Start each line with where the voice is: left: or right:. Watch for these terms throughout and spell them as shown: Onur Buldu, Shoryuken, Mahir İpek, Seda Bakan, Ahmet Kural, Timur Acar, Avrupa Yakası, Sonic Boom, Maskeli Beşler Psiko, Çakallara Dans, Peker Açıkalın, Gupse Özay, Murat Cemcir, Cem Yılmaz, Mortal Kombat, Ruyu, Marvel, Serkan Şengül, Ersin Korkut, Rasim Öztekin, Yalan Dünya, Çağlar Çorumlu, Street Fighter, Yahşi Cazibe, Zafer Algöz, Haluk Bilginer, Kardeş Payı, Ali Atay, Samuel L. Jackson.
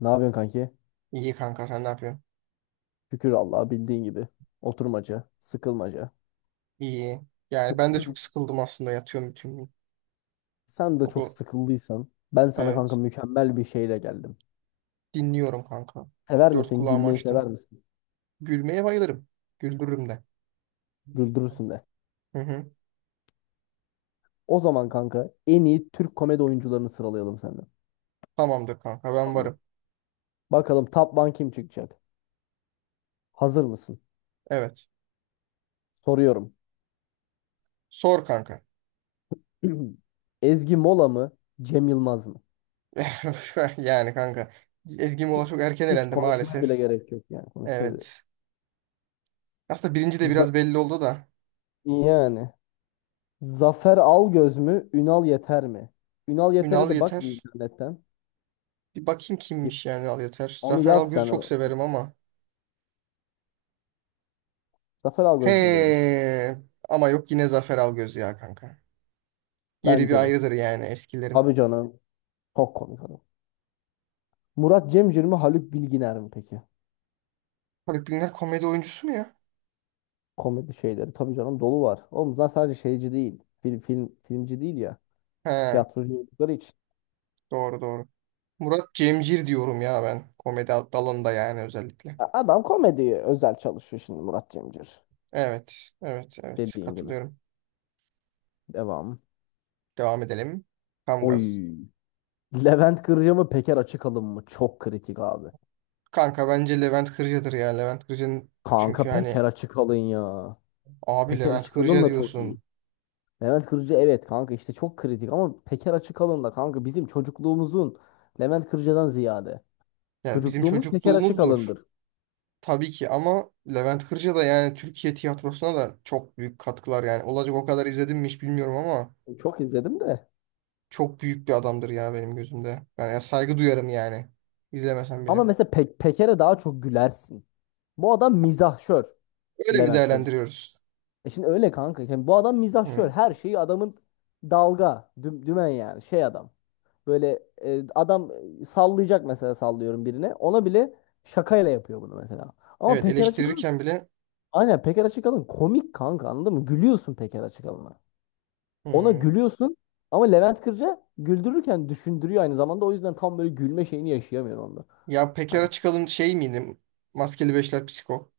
left: Ne yapıyorsun kanki?
right: İyi kanka, sen ne yapıyorsun?
left: Şükür Allah'a bildiğin gibi. Oturmaca, sıkılmaca.
right: İyi. Yani ben de çok sıkıldım aslında, yatıyorum bütün gün.
left: Sen de çok
right: Okul.
left: sıkıldıysan ben sana kanka
right: Evet.
left: mükemmel bir şeyle geldim.
right: Dinliyorum kanka.
left: Sever
right: Dört
left: misin?
right: kulağımı
left: Gülmeyi sever
right: açtım.
left: misin?
right: Gülmeye bayılırım. Güldürürüm de.
left: Güldürürsün de.
right: Hı hı.
left: O zaman kanka en iyi Türk komedi oyuncularını sıralayalım senden.
right: Tamamdır kanka, ben
left: Tamam mı?
right: varım.
left: Bakalım top one kim çıkacak? Hazır mısın?
right: Evet.
left: Soruyorum.
right: Sor kanka.
left: Ezgi Mola mı? Cem Yılmaz mı?
right: Yani kanka. Ezgi
left: Ge-
right: Mola çok erken
left: Hiç
right: elendi
left: konuşmaya bile
right: maalesef.
left: gerek yok yani. Konuşmaya bile.
right: Evet. Aslında birinci de
left: Z-
right: biraz belli oldu da.
left: Yani. Zafer Algöz mü? Ünal Yeter mi? Ünal Yeter'e
right: Ünal
left: de bak bir
right: Yeter.
left: internetten.
right: Bir bakayım
left: Ye-
right: kimmiş yani Ünal Yeter.
left: Onu
right: Zafer
left: yaz
right: Algöz'ü
left: sen.
right: çok severim ama.
left: Zafer Algöz'dür benim için.
right: He. Ama yok, yine Zafer Algöz ya kanka. Yeri bir
left: Bence de.
right: ayrıdır yani eskilerin.
left: Tabii canım. Çok komik adam. Murat Cemcir mi? Haluk Bilginer mi peki?
right: Haluk Bilginer komedi oyuncusu mu ya?
left: Komedi şeyleri. Tabii canım dolu var. Oğlum zaten sadece şeyci değil. Filmci değil ya.
right: He,
left: Tiyatrocu oldukları için.
right: doğru doğru. Murat Cemcir diyorum ya ben. Komedi dalında yani özellikle.
left: Adam komediye özel çalışıyor şimdi Murat Cemcir.
right: Evet, evet, evet.
left: Dediğin gibi.
right: Katılıyorum.
left: Devam.
right: Devam edelim. Kamgaz.
left: Oy. Levent Kırca mı? Peker Açıkalın mı? Çok kritik abi.
right: Kanka bence Levent Kırca'dır ya. Levent Kırca'nın çünkü
left: Kanka Peker
right: hani
left: Açıkalın ya.
right: abi
left: Peker
right: Levent
left: Açıkalın
right: Kırca
left: da çok iyi.
right: diyorsun.
left: Levent Kırcı evet kanka işte çok kritik ama Peker Açıkalın da kanka bizim çocukluğumuzun Levent Kırcıdan ziyade.
right: Ya bizim
left: Çocukluğumuz Peker
right: çocukluğumuzdur.
left: Açıkalın'dır.
right: Tabii ki, ama Levent Kırca da yani Türkiye tiyatrosuna da çok büyük katkılar yani. Olacak o kadar izledim mi hiç bilmiyorum ama
left: Çok izledim de.
right: çok büyük bir adamdır ya benim gözümde. Ben ya saygı duyarım yani. İzlemesem
left: Ama
right: bile.
left: mesela Peker'e daha çok gülersin. Bu adam mizahşör
right: Öyle mi
left: Levent Kırcı.
right: değerlendiriyoruz?
left: E şimdi öyle kanka. Yani bu adam mizahşör.
right: Hmm.
left: Her şeyi adamın dalga, dümen yani şey adam. Böyle adam sallayacak mesela sallıyorum birine. Ona bile şakayla yapıyor bunu mesela. Ama
right: Evet,
left: Peker açık.
right: eleştirirken bile.
left: Aynen Peker Açıkalın komik kanka anladın mı? Gülüyorsun Peker Açıkalın'a. Ona
right: Hmm.
left: gülüyorsun ama Levent Kırca güldürürken düşündürüyor aynı zamanda. O yüzden tam böyle gülme şeyini yaşayamıyorsun onda.
right: Ya Pekara
left: Hani
right: çıkalım şey miydi? Maskeli Beşler Psiko.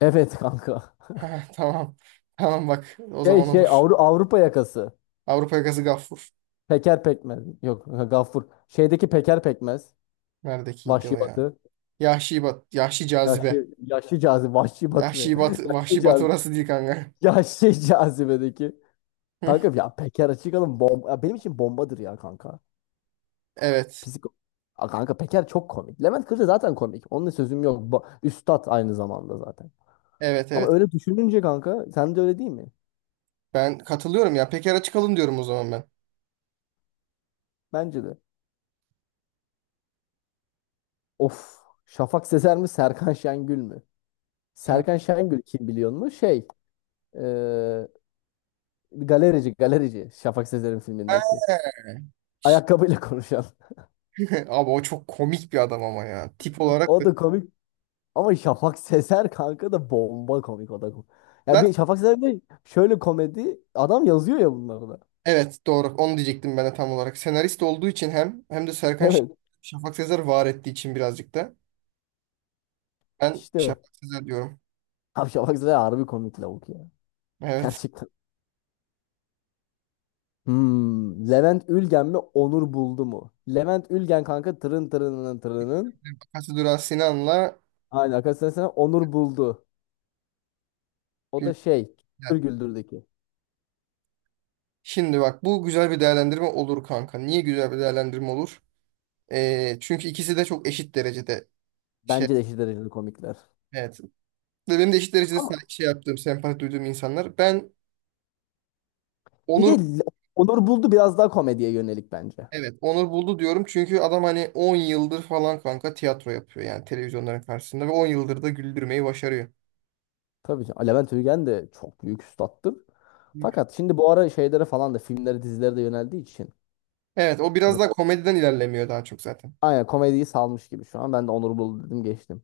left: evet kanka.
right: Ha, tamam. Tamam bak, o
left: Şey
right: zaman
left: şey
right: olur.
left: Avrupa yakası.
right: Avrupa Yakası Gaffur.
left: Peker Pekmez. Yok Gaffur. Şeydeki Peker Pekmez.
right: Neredekiydi o
left: Vahşi
right: ya?
left: Batı.
right: Yahşi Bat, Yahşi Cazibe.
left: Yaşlı cazibe. Vahşi Batı ne?
right: Yahşi Bat,
left: Yaşlı
right: Vahşi Batı
left: cazibe.
right: orası değil kanka.
left: Yaşlı cazibedeki. Kanka ya Peker Açıkalın bomba. Ya benim için bombadır ya kanka.
right: Evet.
left: Psik. Kanka Peker çok komik. Levent Kırca zaten komik. Onunla sözüm yok. Üstad aynı zamanda zaten.
right: Evet,
left: Ama
right: evet.
left: öyle düşününce kanka sen de öyle değil mi?
right: Ben katılıyorum ya. Pekara çıkalım diyorum o zaman ben.
left: Bence de. Of. Şafak Sezer mi Serkan Şengül mü? Serkan Şengül kim biliyor mu? Şey eee, galerici galerici Şafak Sezer'in filmindeki.
right: Ha.
left: Ayakkabıyla konuşan.
right: Abi o çok komik bir adam ama ya. Tip olarak da.
left: O da komik. Ama Şafak Sezer kanka da bomba komik o da. Ya
right: Zaten
left: bir Şafak Sezer de şöyle komedi adam yazıyor ya bunları da.
right: evet, doğru. Onu diyecektim ben de tam olarak. Senarist olduğu için hem de
left: Evet
right: Şafak Sezer var ettiği için birazcık da. Ben
left: işte.
right: Şafak Sezer diyorum.
left: Abi Şafak Sezer harbi komik lavuk ya.
right: Evet.
left: Gerçekten. Levent Ülgen mi Onur Buldu mu? Levent Ülgen kanka tırın tırının tırının.
right: Bakası Duran Sinan'la
left: Aynen arkadaşlar sana Onur Buldu. O da şey
right: Gülden.
left: Güldür Güldür'deki.
right: Şimdi bak, bu güzel bir değerlendirme olur kanka. Niye güzel bir değerlendirme olur? Çünkü ikisi de çok eşit derecede şey.
left: Bence de eşit dereceli komikler.
right: Evet. Ve benim de eşit derecede
left: Ama
right: şey yaptığım, sempati duyduğum insanlar. Ben
left: bir de
right: Onur
left: Le- Onur Buldu biraz daha komediye yönelik bence.
right: Evet, Onur Buldu diyorum çünkü adam hani 10 yıldır falan kanka tiyatro yapıyor yani, televizyonların karşısında, ve 10 yıldır da güldürmeyi başarıyor.
left: Tabii ki Levent Ülgen de çok büyük üstattır. Fakat şimdi bu ara şeylere falan da filmlere dizilere de yöneldiği için.
right: Evet, o biraz
left: Hani
right: daha komediden ilerlemiyor daha çok zaten.
left: aynen komediyi salmış gibi şu an. Ben de Onur Buldu dedim geçtim.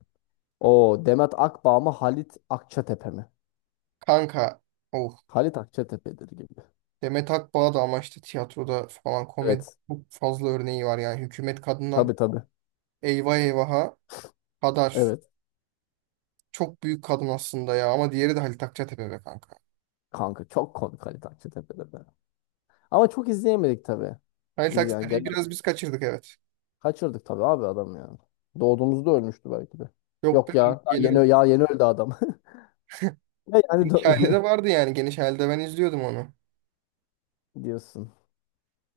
left: O Demet Akbağ mı Halit Akçatepe mi?
right: Kanka, oh,
left: Halit Akçatepe'dir gibi.
right: Demet Akbağ da ama işte tiyatroda falan komedi
left: Evet.
right: çok fazla örneği var yani, hükümet kadından
left: Tabii tabii.
right: eyvah eyvaha kadar
left: Evet.
right: çok büyük kadın aslında ya, ama diğeri de Halit Akçatepe be kanka.
left: Kanka çok komik Halit Akçatepe'dir. Be. Ama çok izleyemedik tabii.
right: Halit
left: Biz yani
right: Akçatepe'yi
left: gene
right: biraz biz kaçırdık, evet.
left: kaçırdık tabii abi adam yani. Doğduğumuzda ölmüştü belki de.
right: Yok be,
left: Yok ya. Daha
right: yeni
left: yeni, ya yeni öldü adam. Ve yani
right: geniş aile de vardı yani, geniş ailede ben izliyordum onu.
left: diyorsun.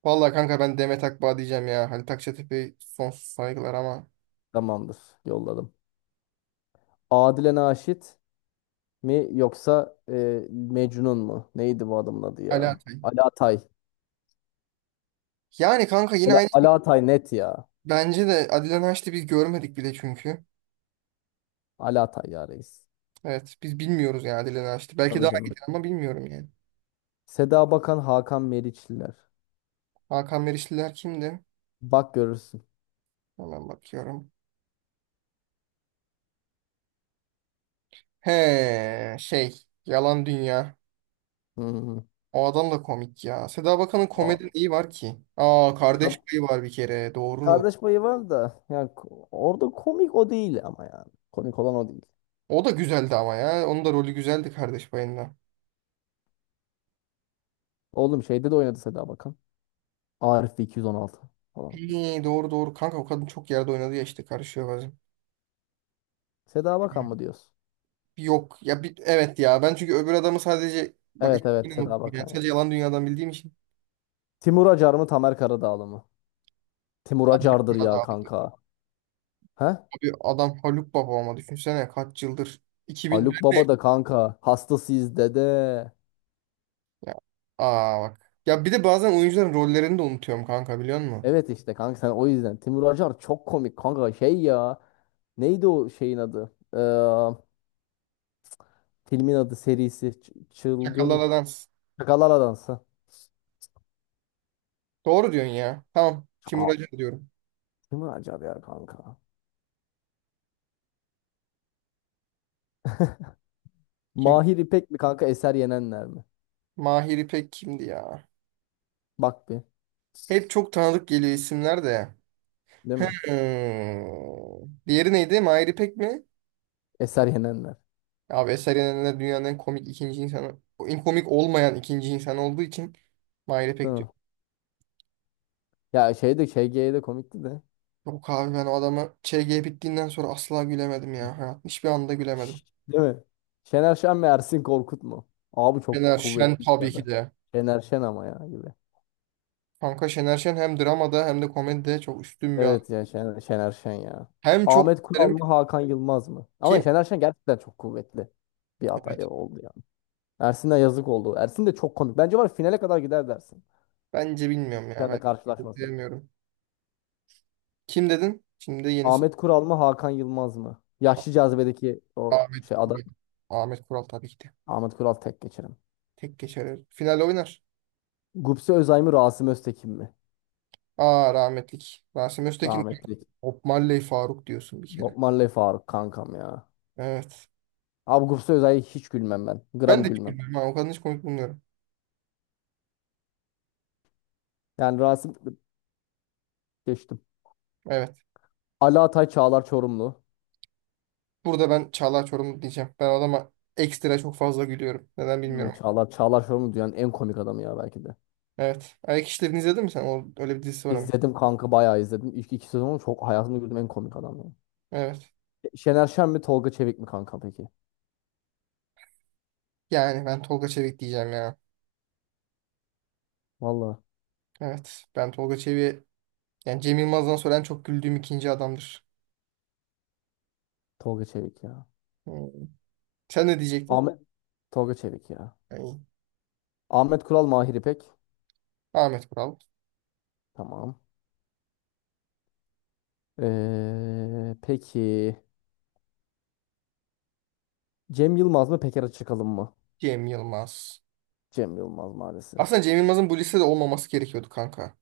right: Vallahi kanka, ben Demet Akbağ diyeceğim ya. Halit Akçatepe sonsuz saygılar ama
left: Tamamdır. Yolladım. Adile Naşit mi yoksa Mecnun mu? Neydi bu adamın adı
right: Ali
left: ya?
right: Atay.
left: Alatay.
right: Yani kanka yine
left: Ala,
right: aynı.
left: Alatay net ya.
right: Bence de Adile Naşit'i biz görmedik bile çünkü.
left: Alatay ya reis.
right: Evet, biz bilmiyoruz yani Adile Naşit'i. Belki
left: Tabii
right: daha iyi
left: canım.
right: ama bilmiyorum yani.
left: Seda Bakan, Hakan Meriçliler.
right: Hakan Merişliler kimdi?
left: Bak görürsün.
right: Hemen bakıyorum. He şey, Yalan Dünya.
left: Hı hı.
right: O adam da komik ya. Seda Bakan'ın komedi
left: O-
right: neyi var ki? Aa,
left: Ka-
right: Kardeş Payı var bir kere, doğru.
left: kardeş payı var da yani orada komik o değil ama yani. Komik olan o değil.
right: O da güzeldi ama ya. Onun da rolü güzeldi Kardeş Payı'nda.
left: Oğlum şeyde de oynadı Seda Bakan. Arif 216 falan.
right: İyi, doğru doğru kanka, o kadın çok yerde oynadı ya, işte karışıyor bazen.
left: Seda Bakan mı diyorsun?
right: Yok ya bir, evet ya, ben çünkü öbür adamı sadece bak,
left: Evet
right: yine
left: evet
right: unuttum
left: Seda
right: ya,
left: Bakan.
right: sadece
left: Ya.
right: Yalan Dünya'dan bildiğim için.
left: Timur Acar mı Tamer Karadağlı mı? Timur Acar'dır
right: Ya
left: ya
right: da abi,
left: kanka. He?
right: adam Haluk Baba ama düşünsene kaç yıldır.
left: Haluk
right: 2004'te
left: Baba da kanka. Hastasıyız dede.
right: ya. Aa bak. Ya bir de bazen oyuncuların rollerini de unutuyorum kanka, biliyor musun?
left: Evet işte kanka sen o yüzden. Timur Acar çok komik kanka şey ya. Neydi o şeyin adı? Filmin adı serisi. Çılgın
right: Çakallara Dans.
left: Şakalar Adansı.
right: Doğru diyorsun ya. Tamam. Timur
left: Aa,
right: Acar diyorum.
left: Timur Acar ya kanka.
right: Kim?
left: Mahir İpek mi kanka Eser Yenenler mi?
right: Mahir İpek kimdi ya?
left: Bak bir.
right: Hep çok tanıdık geliyor isimler de.
left: Değil mi?
right: Hmm. Diğeri neydi? Mahir İpek mi?
left: Eser Yenenler.
right: Abi Eser'in de dünyanın en komik ikinci insanı, en komik olmayan ikinci insan olduğu için Mahir'e
left: Değil
right: pek
left: mi?
right: diyor.
left: Ya şey de ŞG'ye de komikti de.
right: Yok abi, ben o adamı ÇG bittiğinden sonra asla gülemedim ya. Hayatın hiçbir anda gülemedim.
left: Şş, değil mi? Şener Şen mi Ersin Korkut mu? Abi çok
right: Şener Şen
left: kuvvetli
right: tabii
left: ya
right: ki
left: da.
right: de.
left: Şener Şen ama ya gibi.
right: Kanka Şener Şen hem dramada hem de komedide çok üstün bir adam.
left: Evet ya Şener Şen ya.
right: Hem çok
left: Ahmet Kural
right: derim
left: mı Hakan Yılmaz mı? Ama
right: ki,
left: Şener Şen gerçekten çok kuvvetli bir
right: evet.
left: aday oldu yani. Ersin'e yazık oldu. Ersin de çok komik. Bence var ya, finale kadar gider dersin.
right: Bence bilmiyorum ya, ben
left: Şen'le karşılaşmasın.
right: bilmiyorum. Kim dedin? Şimdi yenisi.
left: Ahmet Kural mı Hakan Yılmaz mı? Yaşlı cazibedeki o
right: Ahmet
left: şey aday.
right: Kural. Ahmet Kural tabii ki de.
left: Ahmet Kural tek geçerim.
right: Tek geçer. Final oynar.
left: Gupse Özay mı Rasim Öztekin mi?
right: Aa, rahmetlik. Rasim Öztekin.
left: Rahmetli.
right: Bob Marley Faruk diyorsun bir kere.
left: Bob Marley Faruk kankam ya.
right: Evet.
left: Abi Gupse Özay'a hiç gülmem ben.
right: Ben
left: Gram
right: de hiç
left: gülmem.
right: gülmüyorum. Ha, o kadını hiç komik bulmuyorum.
left: Yani Rasim geçtim.
right: Evet.
left: Ali Atay Çağlar Çorumlu.
right: Burada ben Çağlar Çorumlu diyeceğim. Ben adama ekstra çok fazla gülüyorum. Neden bilmiyorum.
left: Evet, Çağlar Şorumlu dünyanın en komik adamı ya belki de.
right: Evet. Ayak İşleri'ni izledin mi sen? O, öyle bir dizisi var ama.
left: İzledim kanka bayağı izledim. İlk iki sezonu çok hayatımda gördüğüm en komik adam ya.
right: Evet.
left: Şener Şen mi Tolga Çevik mi kanka peki?
right: Yani ben Tolga Çevik diyeceğim ya.
left: Valla
right: Evet. Ben Tolga Çevik'e yani Cem Yılmaz'dan sonra en çok güldüğüm ikinci adamdır.
left: Tolga Çevik ya.
right: Hmm. Sen ne diyecektin?
left: Ahmet Tolga Çevik ya.
right: Yani
left: Ahmet Kural Mahir İpek.
right: Ahmet Kural.
left: Tamam. Peki Cem Yılmaz mı Peker Açıkalın mı?
right: Cem Yılmaz.
left: Cem Yılmaz maalesef.
right: Aslında Cem Yılmaz'ın bu listede olmaması gerekiyordu kanka.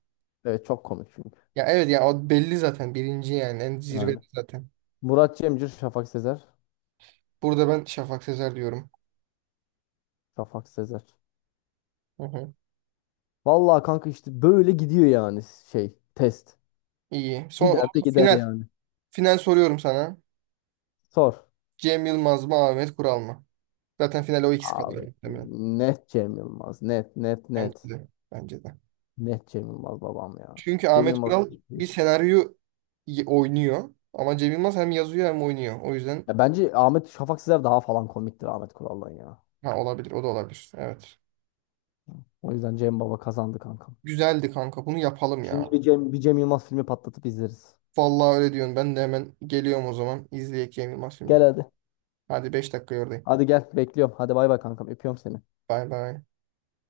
left: Evet çok komik çünkü.
right: Ya evet ya, o belli zaten birinci, yani en
left: Yani.
right: zirvede zaten.
left: Murat Cemcir, Şafak Sezer.
right: Burada ben Şafak Sezer diyorum.
left: Şafak Sezer.
right: Hı hı.
left: Valla kanka işte böyle gidiyor yani şey test.
right: İyi.
left: Gider de gider
right: Final.
left: yani.
right: Final soruyorum sana.
left: Sor.
right: Cem Yılmaz mı, Ahmet Kural mı? Zaten finale o ikisi kalıyor
left: Abi
right: muhtemelen.
left: net Cem Yılmaz. Net net
right: Bence
left: net.
right: de. Bence de.
left: Net Cem Yılmaz babam ya.
right: Çünkü
left: Cem
right: Ahmet
left: Yılmaz.
right: Kural bir oynuyor. Ama Cem Yılmaz hem yazıyor hem oynuyor. O yüzden
left: Ya bence Şafak Sezer daha falan komiktir Ahmet Kural'dan ya.
right: ha, olabilir. O da olabilir. Evet.
left: O yüzden Cem Baba kazandı kankam.
right: Güzeldi kanka. Bunu yapalım
left: Şimdi
right: ya.
left: bir Cem Yılmaz filmi patlatıp izleriz.
right: Vallahi öyle diyorsun. Ben de hemen geliyorum o zaman. İzleyek Cem Yılmaz filmini.
left: Gel hadi.
right: Hadi 5 dakika oradayım.
left: Hadi gel bekliyorum. Hadi bay bay kankam öpüyorum seni.
right: Bay bay.